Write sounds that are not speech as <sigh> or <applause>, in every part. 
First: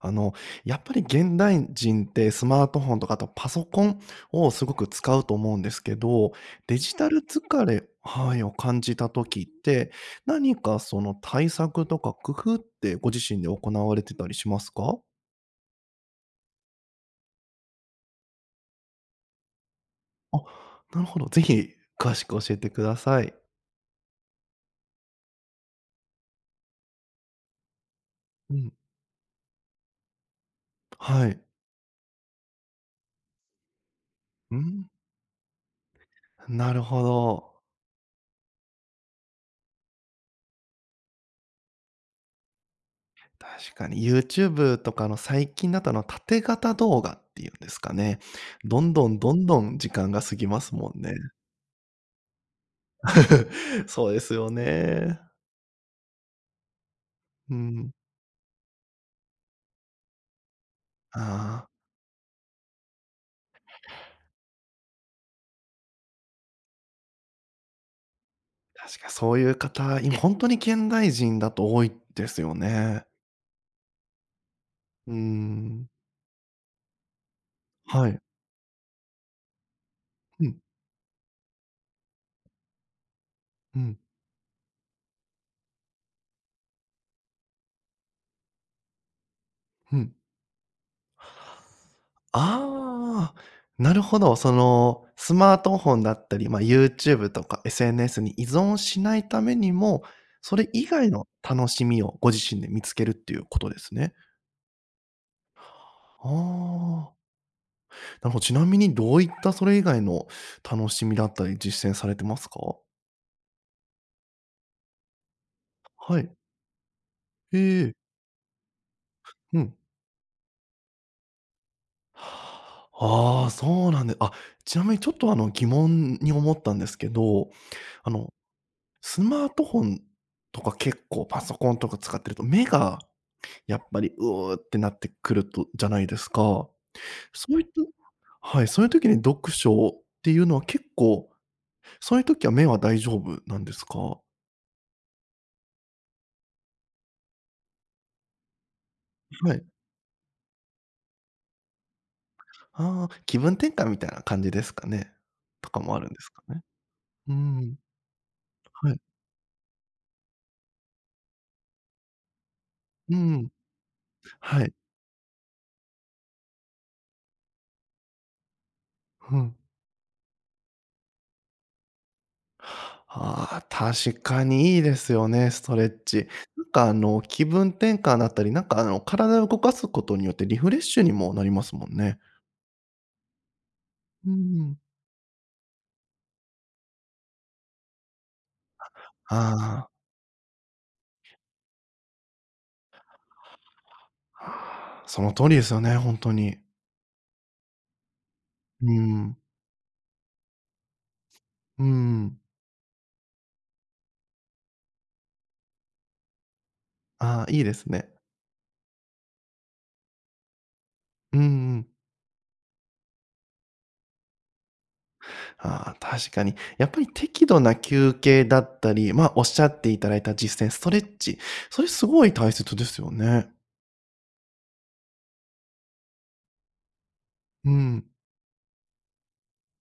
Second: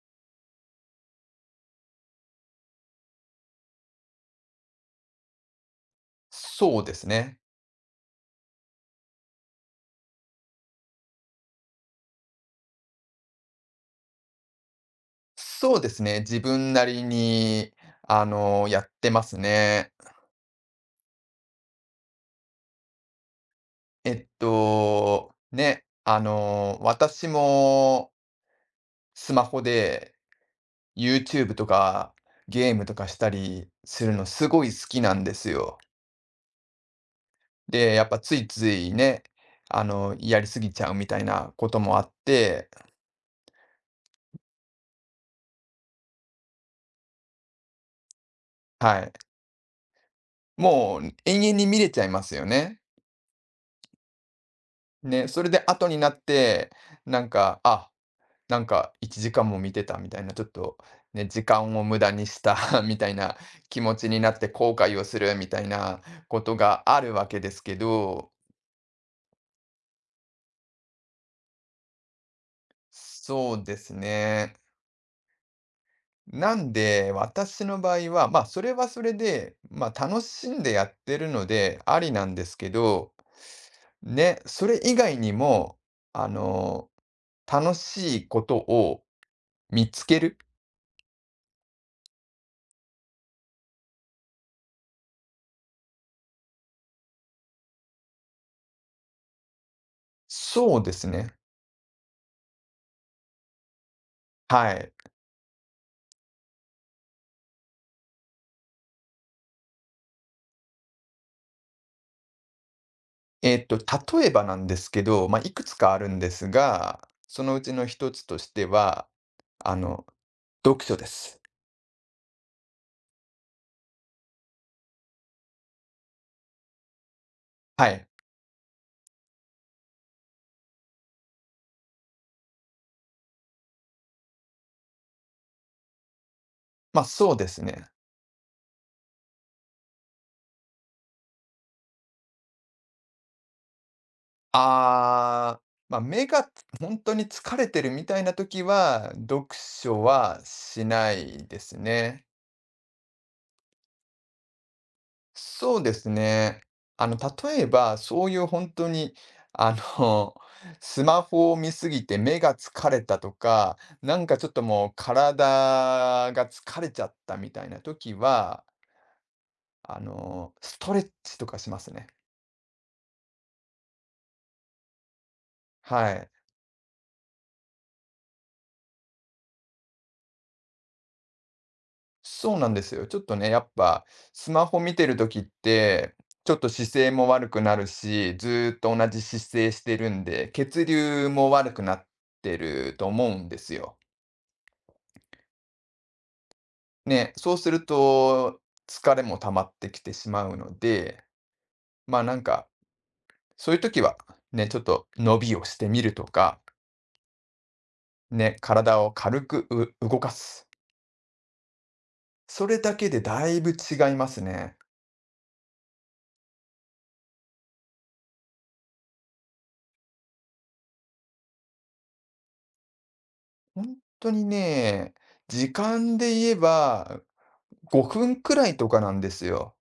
あの、やっぱり現代人ってスマートフォンとか、あとパソコンをすごく使うと思うんですけど、デそうでジすタルね。疲れ、はい、を感じた時って、何かその対策とか工夫ってご自身で行われてたりしますか？そうですね、自分なりに、やってますね。あ、なるほど。ぜひ詳しく教えてください。ね、私もうん。スマホで はい。YouTube とかゲームとかしたりするのすうごいん、好きなんですよ。なるほど。で、やっぱついついね、やりすぎちゃうみたいなこともあって、確かに YouTube とかの最近だと、縦型動画っていうんですかね。どんはどい。んどんどん時間が過ぎますももんうね。延々に見れちゃいますよね。<laughs> そうですよね。ね、それで後になって、なんうか、あん。なんか1時間も見てたみたいな、ちょっとね、時ああ、間を無駄にした <laughs> みたいな気持ちになって後悔をするみたいなことがあるわけですけど、確かそういう方、今本当に現代人だと多いですよね。そうですね。うん。なんで私の場は合い。は、まあそれはそれで、まあ楽うしん、んでやってるのでありなんですけど、うん、ね、それ以外にも、あの、楽しいことを見うつん。ける。ああ、なるほど。スマートフォンだったり、まあ、YouTube とか SNS に依存しないためにも、それそう以です外のね。楽しみをご自身で見つけるっていうことですね。はい。ああ、なるほど。ちなみにどういったそれ以外の楽しみだったり実践されてますか？例えばなんですけど、いくつかあるんはい。ですが、そのえうちのえ、一つとしては、うん。あの、読書です。ああ、そうなんで、あ、ちなみにちょっと疑問に思ったんですけど、はい。あの、スマートフォンとか結構パソコンとか使ってると、目がやっぱり「うーってなってくるとじゃないですか。そうでそうすいうたね。はい、そういう時に読書っていうのは結構、そういう時は目は大丈夫なんですか？ああ、まあ、目が本当に疲れてるみたいな時は、読はい。書はしないですね。ああ、気分転換みたいな感じですかね？とそかうでもあるすんですかね。ね？う例えん、ば、そういう本当はい。に、あの、<laughs> スマホを見すぎて目が疲れうたとん、か、なんかちょっとはい。もう体が疲れちゃったみたいな時は、うん。ストレッチとかしますね。ああ、確かにいいですよね、ストレッはチ。い。なんか気分転換だったり、なんか体を動かすことによってリフレッシュにもなりますもんね。そうなんですよ。ちょっとね、やっぱうスマん。ホ見てる時って、ちょっと姿勢も悪くなるし、ずーっと同じ姿勢しあてるんで、血流も悪くなってると思うんですよ。あ、その通りですよね、ほんとに。ね、そうすると、う疲れん、も溜まってきてしまうので、うまあ、なん。んか、そういう時は、ね、ちょっと伸びをしてみるとか、ああ、いいですね。ね、体を軽く動かす。うんうん。それだけでだいぶ違いますね。ああ、確かに。やっぱり適度な休憩だったり、おっしゃっていただいた実践、ストレッチ、それすごい大切ですよね。本当にね、時間で言えばうん。5分くらいとかなんですよ。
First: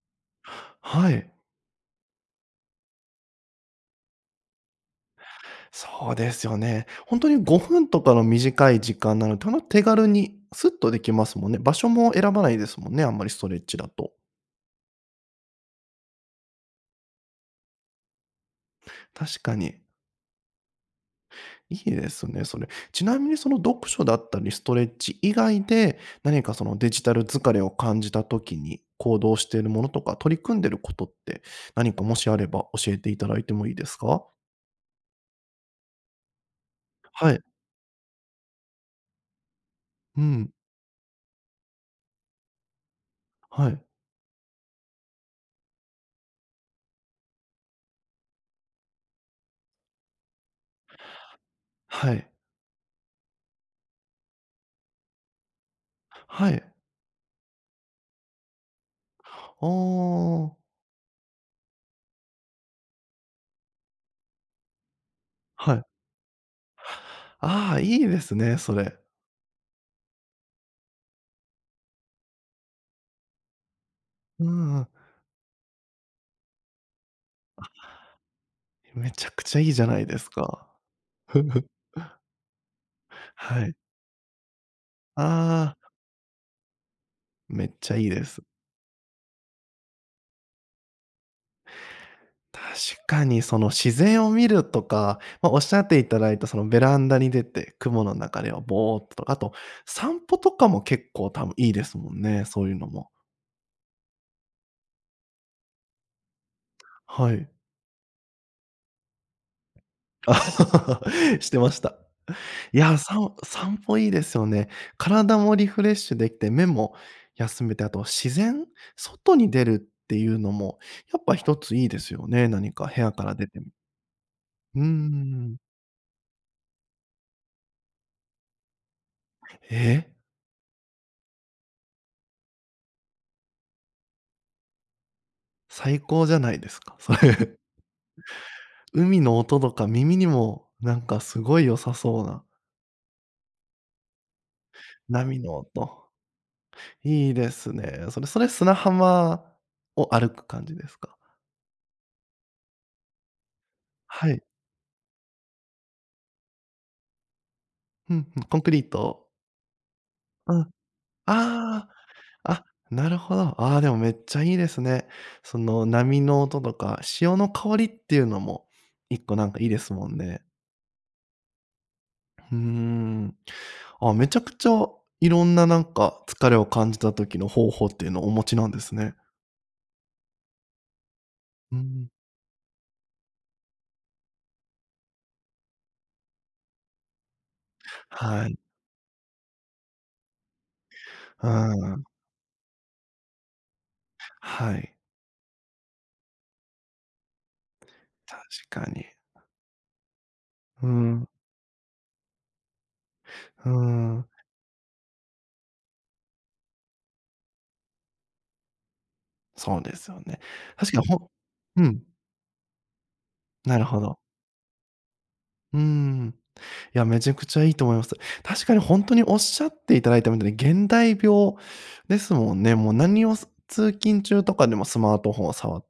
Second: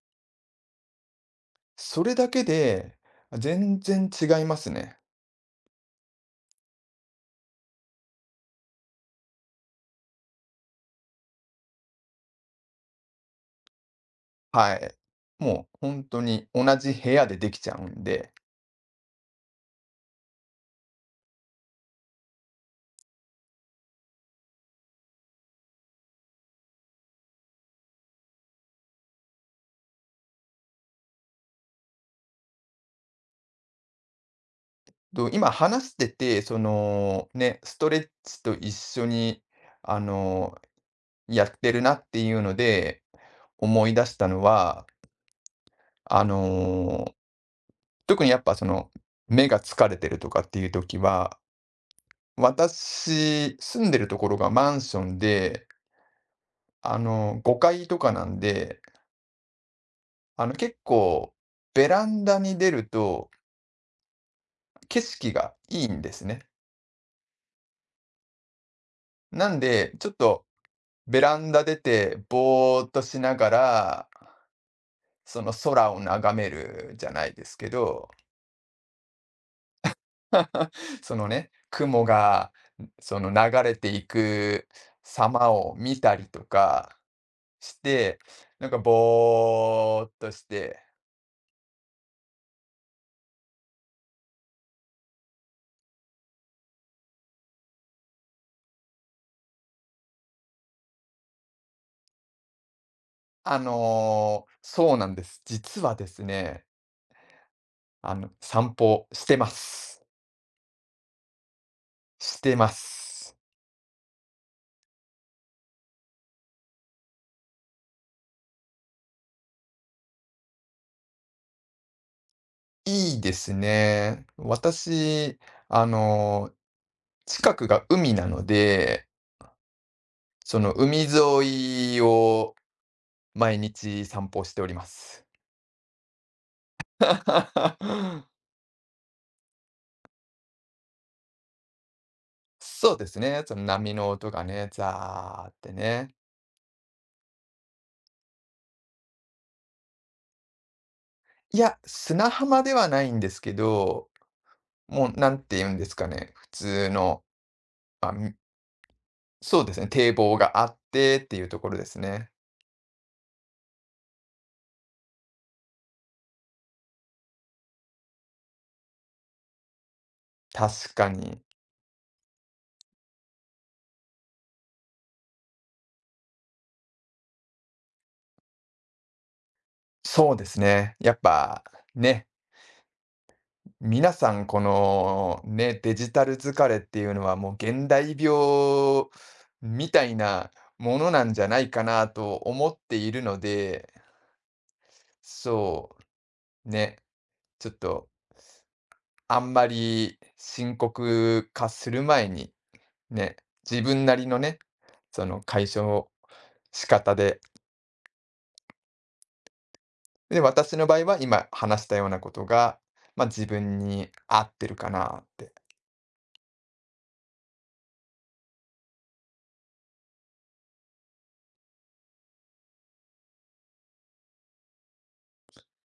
はい。それだけで、全然違いますね。そうですよね。本当に5分とかの短い時間なので、ほんと手軽にスッとできますもんね。場所も選ばないですもんね、あんまりストレッチだと。はい。もう本当に同じ部屋でできちゃうんで。確かに。いいですね、それ。ちなみにその読書だったりストレッチ以外で、何かそのデジタル疲れを感じた時に行動しているものとか、取り組んでることって、何かもしあれば教えていただいてもいいですか？今話してて、はい。ね、ストレッチと一緒に、あうん。の、やってるなっていうので、はい。思い出したのは、あの、特にやっぱ目が疲れてるとかっていう時は、はい。私、住んでるところがマンションで、はい。5階とかなんで、ああ。結構、ベランダに出ると、景色がはい。いいんですね。ああ、いいですね、それ。なんで、ちょっと、ベランダ出て、ぼーっとしながら、うん。その空を眺めるじゃないですけど、めちゃくちゃいいじゃないですか。そのね、<laughs> 雲がそのは流れい。ていく様をああ、見たりとかめっしちゃいいて、です。なんかぼーっとして、確かにその自然を見るとか、まあ、おっしゃっていただいたそのベランダに出て、雲の中ではぼーっと、あと散歩とかも結構多分いいですもんね、そういうのも。そうなんです。実はですね、はい。散歩してます。<laughs> してました。してまいや、す。散歩いいですよね。体もリフレッシュできて、目も休めて、あと自然、外に出るっていうのも、やっぱ一ついいですよね、何か部屋いいかでら出すてみ。ね。うー私、ん。あの、近くが海なので、え、その海沿いを毎日散歩しております。最高じゃないですか、それ。<laughs> 海の音とか耳にも、なんかすごい良さそうな、そうですね、その波の音がね、波ザーっのて音。ね。いいですね。それ、それ砂浜を歩く感じですか？いや、砂浜ではないんですけど、はい。もうなんて言うんですかね、普通の、まあ、うんうん、コンクリート。そうですね、堤防うがん、ああってっていうところであ。すね。あ、なるほど。ああ、でもめっちゃいいですね。その波の音とか、潮の香りっていうのも1個なんかいいですもんね。確かに。うーん。あ、めちゃくちゃいろんななんか疲れを感じた時の方法っていうのをお持ちなんですね。そうですね、やっぱ、うん。ね。皆さん、このね、デジタル疲れっていうのはもう現代はい。病みたいなものなんじゃうないかん。なと思っているので、はい。そう、ね、ちょっと確かに。あんまり深うん、う刻化する前に、ね、自分なん。りのね、その解消仕方で、そうですよで、ね。私の確場か合に。は今う話したん、ようなことが、ま、自分なるほにど。合ってるかなってうん。いや、めちゃくちゃいいと思います。確かに本当におっしゃっていただいたみたいに、現代病ですもんね。もう何をす通勤中とかでもスマートフォンを触っ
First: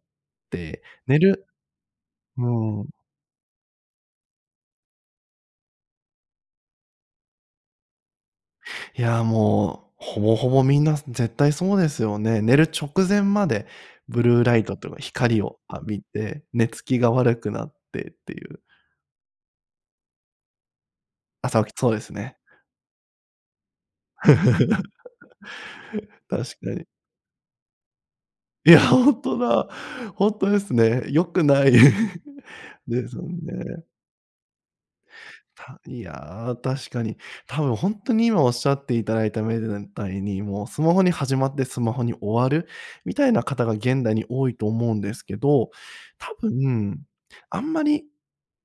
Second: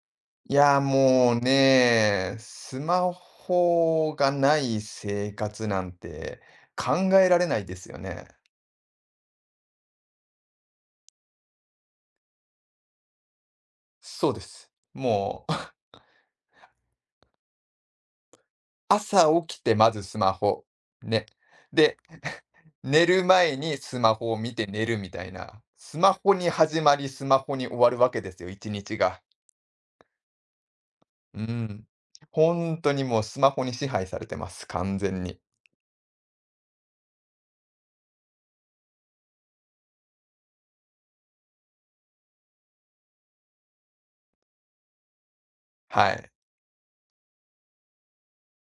いや、て、寝もうる。ね、スうん。マホがない生活なんて考えられないですよね。いや、もう、ほぼほぼみんな絶対そうですよね。寝る直前までブそうでルーライす。トというか光もう を浴びて、寝つきが悪くなってっていう。<laughs> 朝起きてまずスマホ。ね。朝起きそうで、ですね。寝る前にスマホを見て寝る <laughs> みたいな。スマホ確にか始に。まり、スマホに終わるわけですよ、一いや、日が。本当だ。本当ですね。良うくない ん。本 <laughs> 当にですもうよスマホにね。支配されてます、完全に。やー、確かに。多分本当に今おっしゃっていただいたみたいに、もうスマホに始まってスマホに終わるみたいな方が現代に多いと思うんですけど、はい。多分、あんまり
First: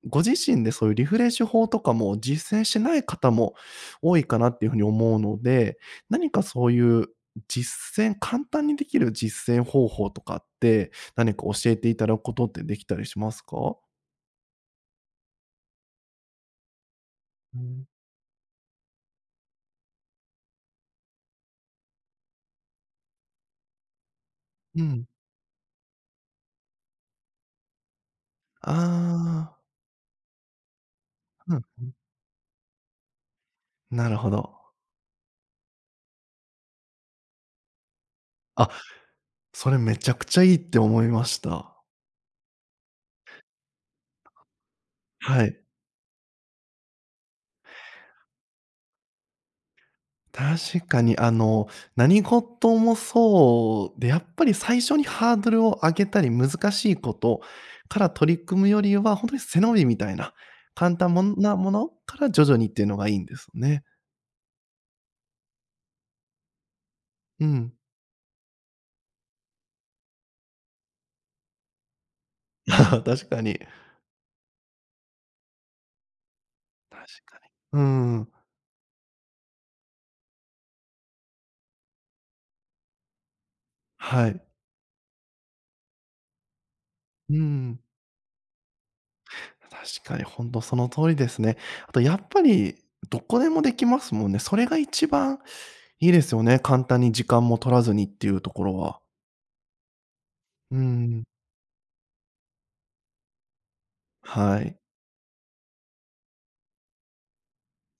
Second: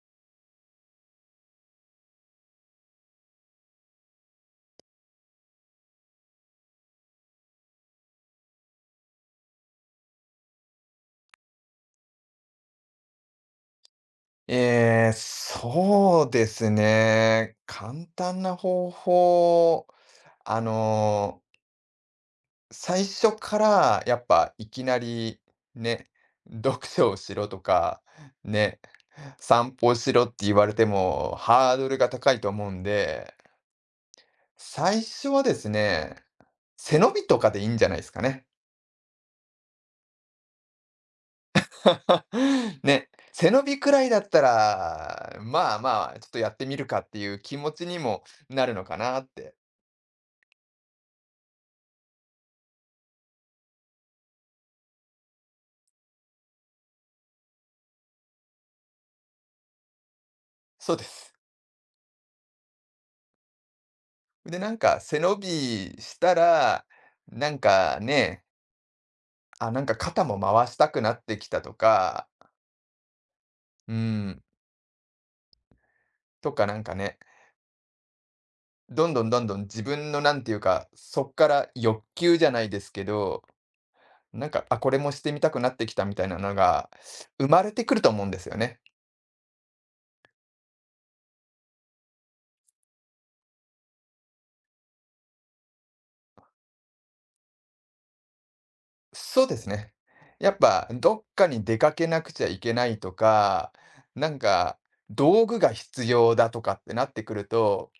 ご自身でそういうリフレッシュ法とかも実践してない方も多いかなっていう風に思うので、何かそういう実践簡単にできる実践方法とかって、何か教えていただくことってできたりしますか？ええ、そうですね。うん。簡単な方法、あの、最初からやっぱいきうなん。りね、読書をしろとか、あね、あ。散歩をしろって言われてもうん、うん、ああ、ハーうドん、ルが高いと思うんで、なるほど。最初はですね、背伸びとかでいいんじゃないですかね。あ、それめちゃくちゃいいって思いました。<laughs> ね、背伸びくらいだったら、はい。まあまあ、ちょっとやってみるかっていう気持ちにもなるのかなって。確かに何事もそうで、やっぱり最初にハードルを上げたり、難しいことから取り組むよりは、本当に背伸びみたいな、そ簡うで単す。なものから徐々にっていうのがいいんですね。で、なんか背伸びしたら、うなんん。かね、あ、なんか肩も回したくなってきたとか、<laughs> 確かに。うん、とかなんか確ね、かに。うん。どんどんどんどん自分のなんていうか、そっから欲求じゃないですけど、はい。なんか、あ、これもしてみたくなってきたみたいなのがう生まれん。てくると思うんですよね。確かに本当その通りですね。あとやっぱり、どこでもできますもんね。それが一番いいですよね。簡単に時間も取らずにっていうところは。そうですね。やっうぱどっん。かに出かけなくちゃいけないとか、なんはかい。道具が必要だとかってなってくると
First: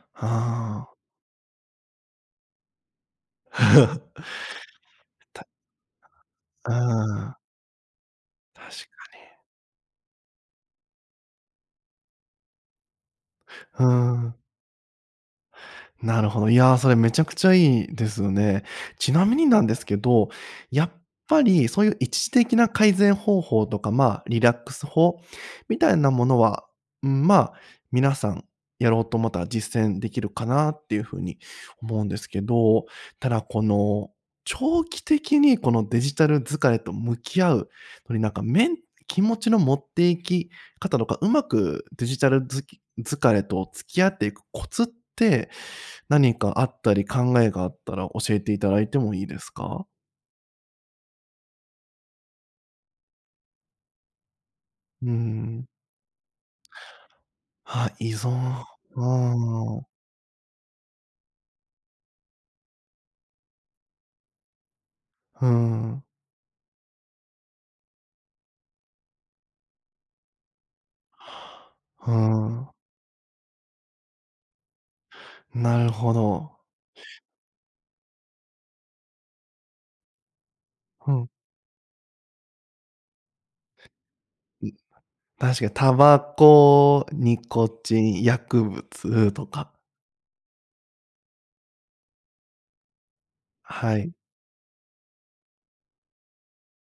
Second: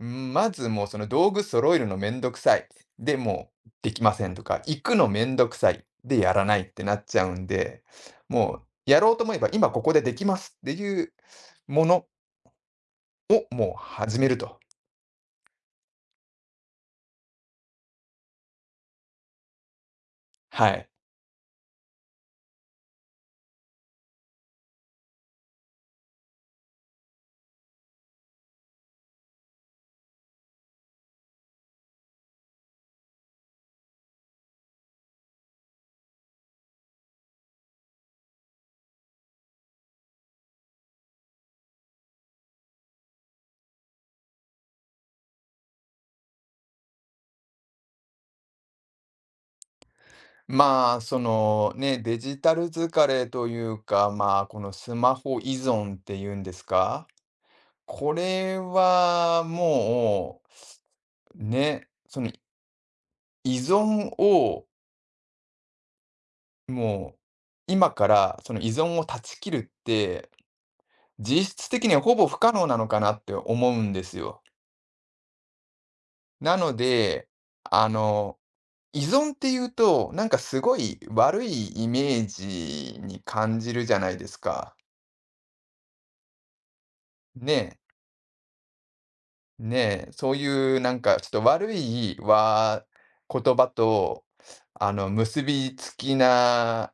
うあん、まずもうあ。その道具揃えるのめんどくさい。で、もうできませ <laughs> んとか、行くのめんたどくさい。で、やらないっうてなっちゃうん。んで、も確うやろかうと思えば今ここでできますっていうものをもうう始めん。ると。なるほど。いやー、それめちゃくちゃいいですよね。ちなみになんですけど、はやい。っぱりそういう一時的な改善方法とか、まあ、リラックス法みたいなものは、うん、まあ、皆さんやろうと思ったら実践できるかなっていう風に思うんですけど、ただこの、長期的にこのデジタル疲れと向き合うのに、なんか、気持ちの持っていき方とか、うまくデジタル疲れと付き合っていくコツって何かあったり考えがあったら教えていただいてもいいですか？まあ、そのね、デジタル疲れというか、まあ、このスうーマホ依ん。存っていうんですか、あ、依こ存。れあはあ、もう、ね、その依存をうん、うもう、今からその依存を断ち切るって、実質的にはーほぼ不可能ん。なのかなって思うんですよ。なるほど。なので、あの、依存っていうと、なんかすごいうん。悪いイメージに感じるじゃないですいか。確かにタバコ、ニねコえ、チン、薬物とか、ねえ、そういうなんかちょっと悪い言葉はい。と、結びつきな、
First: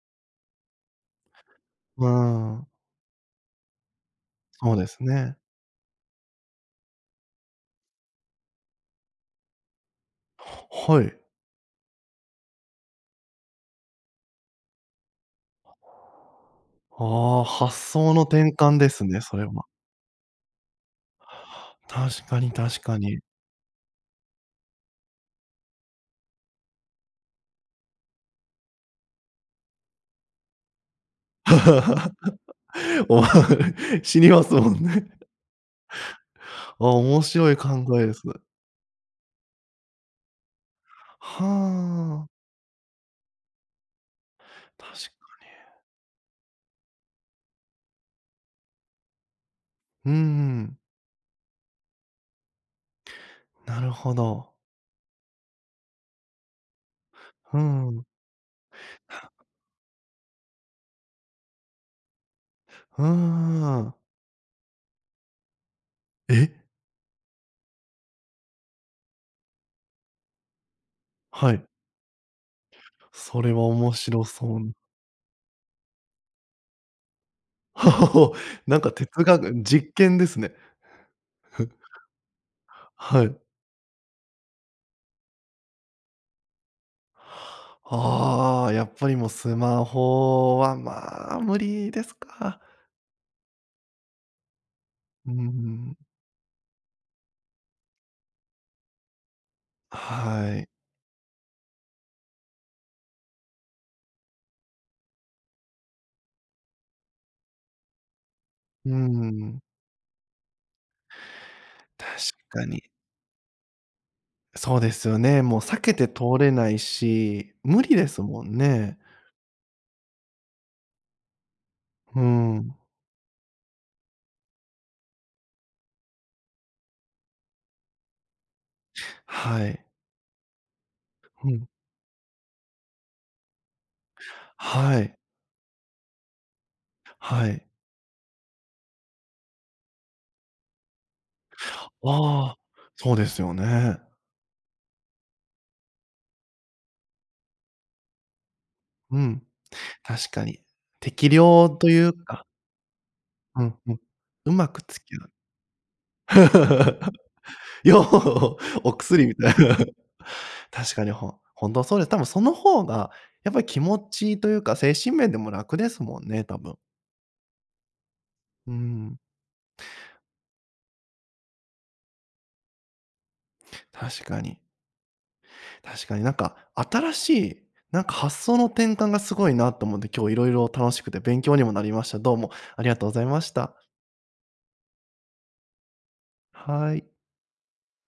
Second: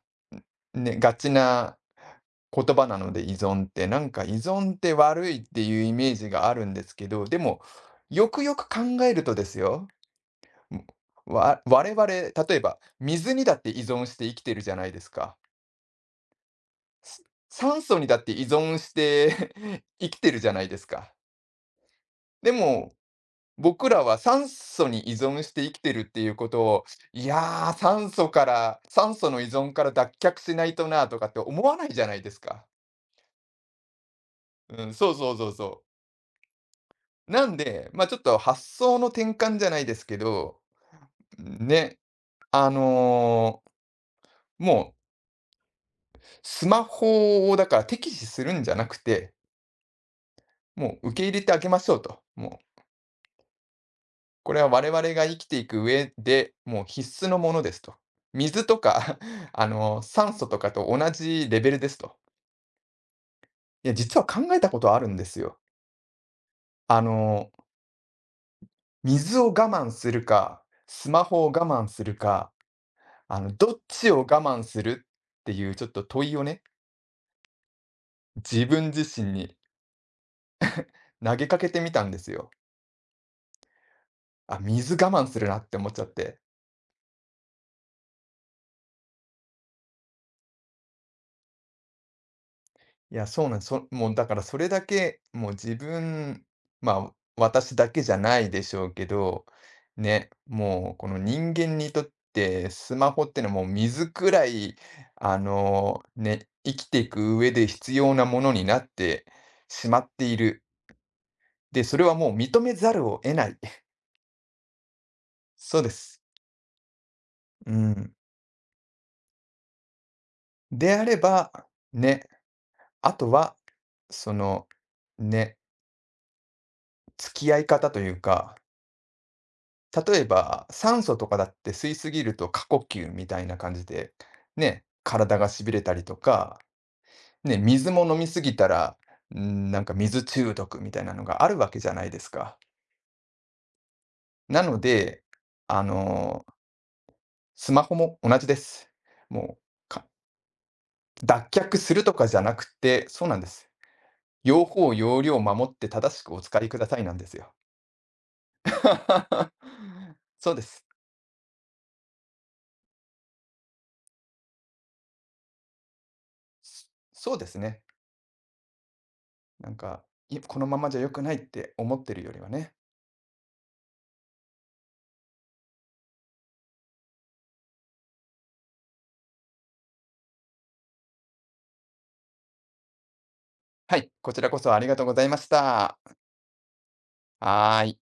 ね、がちなう言ん、葉なので依存って、なんか依そ存っうでてす悪いね。っていうイメージがあるんですけど、でも、よくよく考えるとですよ、はい。我々、例えば水にだって依存して生きてるじゃないですか。ああ、発酸素に想だのって依転換存でしすね、それて は。<laughs> 生きてるじゃないですか。確かでに、確も、かに。僕らは酸素に依存して生きてるっていうことを、いやー、酸素の依存から脱却しないとなとかって思わないじゃない <laughs> ですか。お、知りますもんうん、ね。そうそうそうそう。あ、面な白んい考で、まあ、えでちょっす。と発想の転換じゃないですけど、はね、あ、あの、も確うかスマホをだから敵視するんじゃなくて、うん、もう受け入れてあげましょうと。もうなるほこど。れは我々が生きていく上で、もう必須のもうのですと。ん、う水とか <laughs> 酸素とかと同じレベルですと。ーいや、ん。実は考えたことあるんですよ。え、あの、水を我慢するか、スマホをはい。我慢するか、それはどっ面ちを白我そう慢な。するっていうちょっと問いをね、<laughs> 自なん分か自哲身学に実験ですね。投げかけてみ <laughs> たんですよ。はい。あ、水我慢するなって思っちゃって。ああ、やっぱりもうスマホは、まあ、無理ですか。いや、そうなん、そもうだからそれだけ、うもう自ん、分、まあ、私だけじゃないでしょうけど、ね、はい。もうこの人間にとってスマホってのはもう水くらい、ね、生きていく上で必要なものになっうてん、しまっている。で、それ確はもう認かめに。ざるを得ない。<laughs> そうですよね。もうそ避うでけてす。通れないし、う無理でん。すもんね。であれば、うね、ん、あとは、その、ね、付き合い方というか、はい。例えば酸素とかだうっん。て吸いすぎると過呼吸みたいな感じで、ね、はい。体が痺れたりとか、はね、い。水も飲みすぎたら、なんか水中毒みたいなのがあるわけじゃないですあか。あ、そうですよね。なので、あの、スマホも同じです。うん、もう、確かに。適脱量却とすいるうとかじゃか、なくて、そうなんでうす。んうん。う用まく法付き用合う。量を守って正しくお使いくださいな <laughs> んですよ。よう、お薬み <laughs> たいな。<laughs> そうです。確かに、ほんとそうです。多分その方が、やっぱり気持ちというか、精神面でも楽ですもんね、多分。そうですね。うん、なんか、このままじゃ良くないって思ってるよりはね。確かに。確かになんか、新しい、なんか発想の転換がすごいなと思って、今日いろいろ楽しくて勉強にもなりました。どうもありがとうございました。はい、こちらこそありがとうございました。はい。はーい。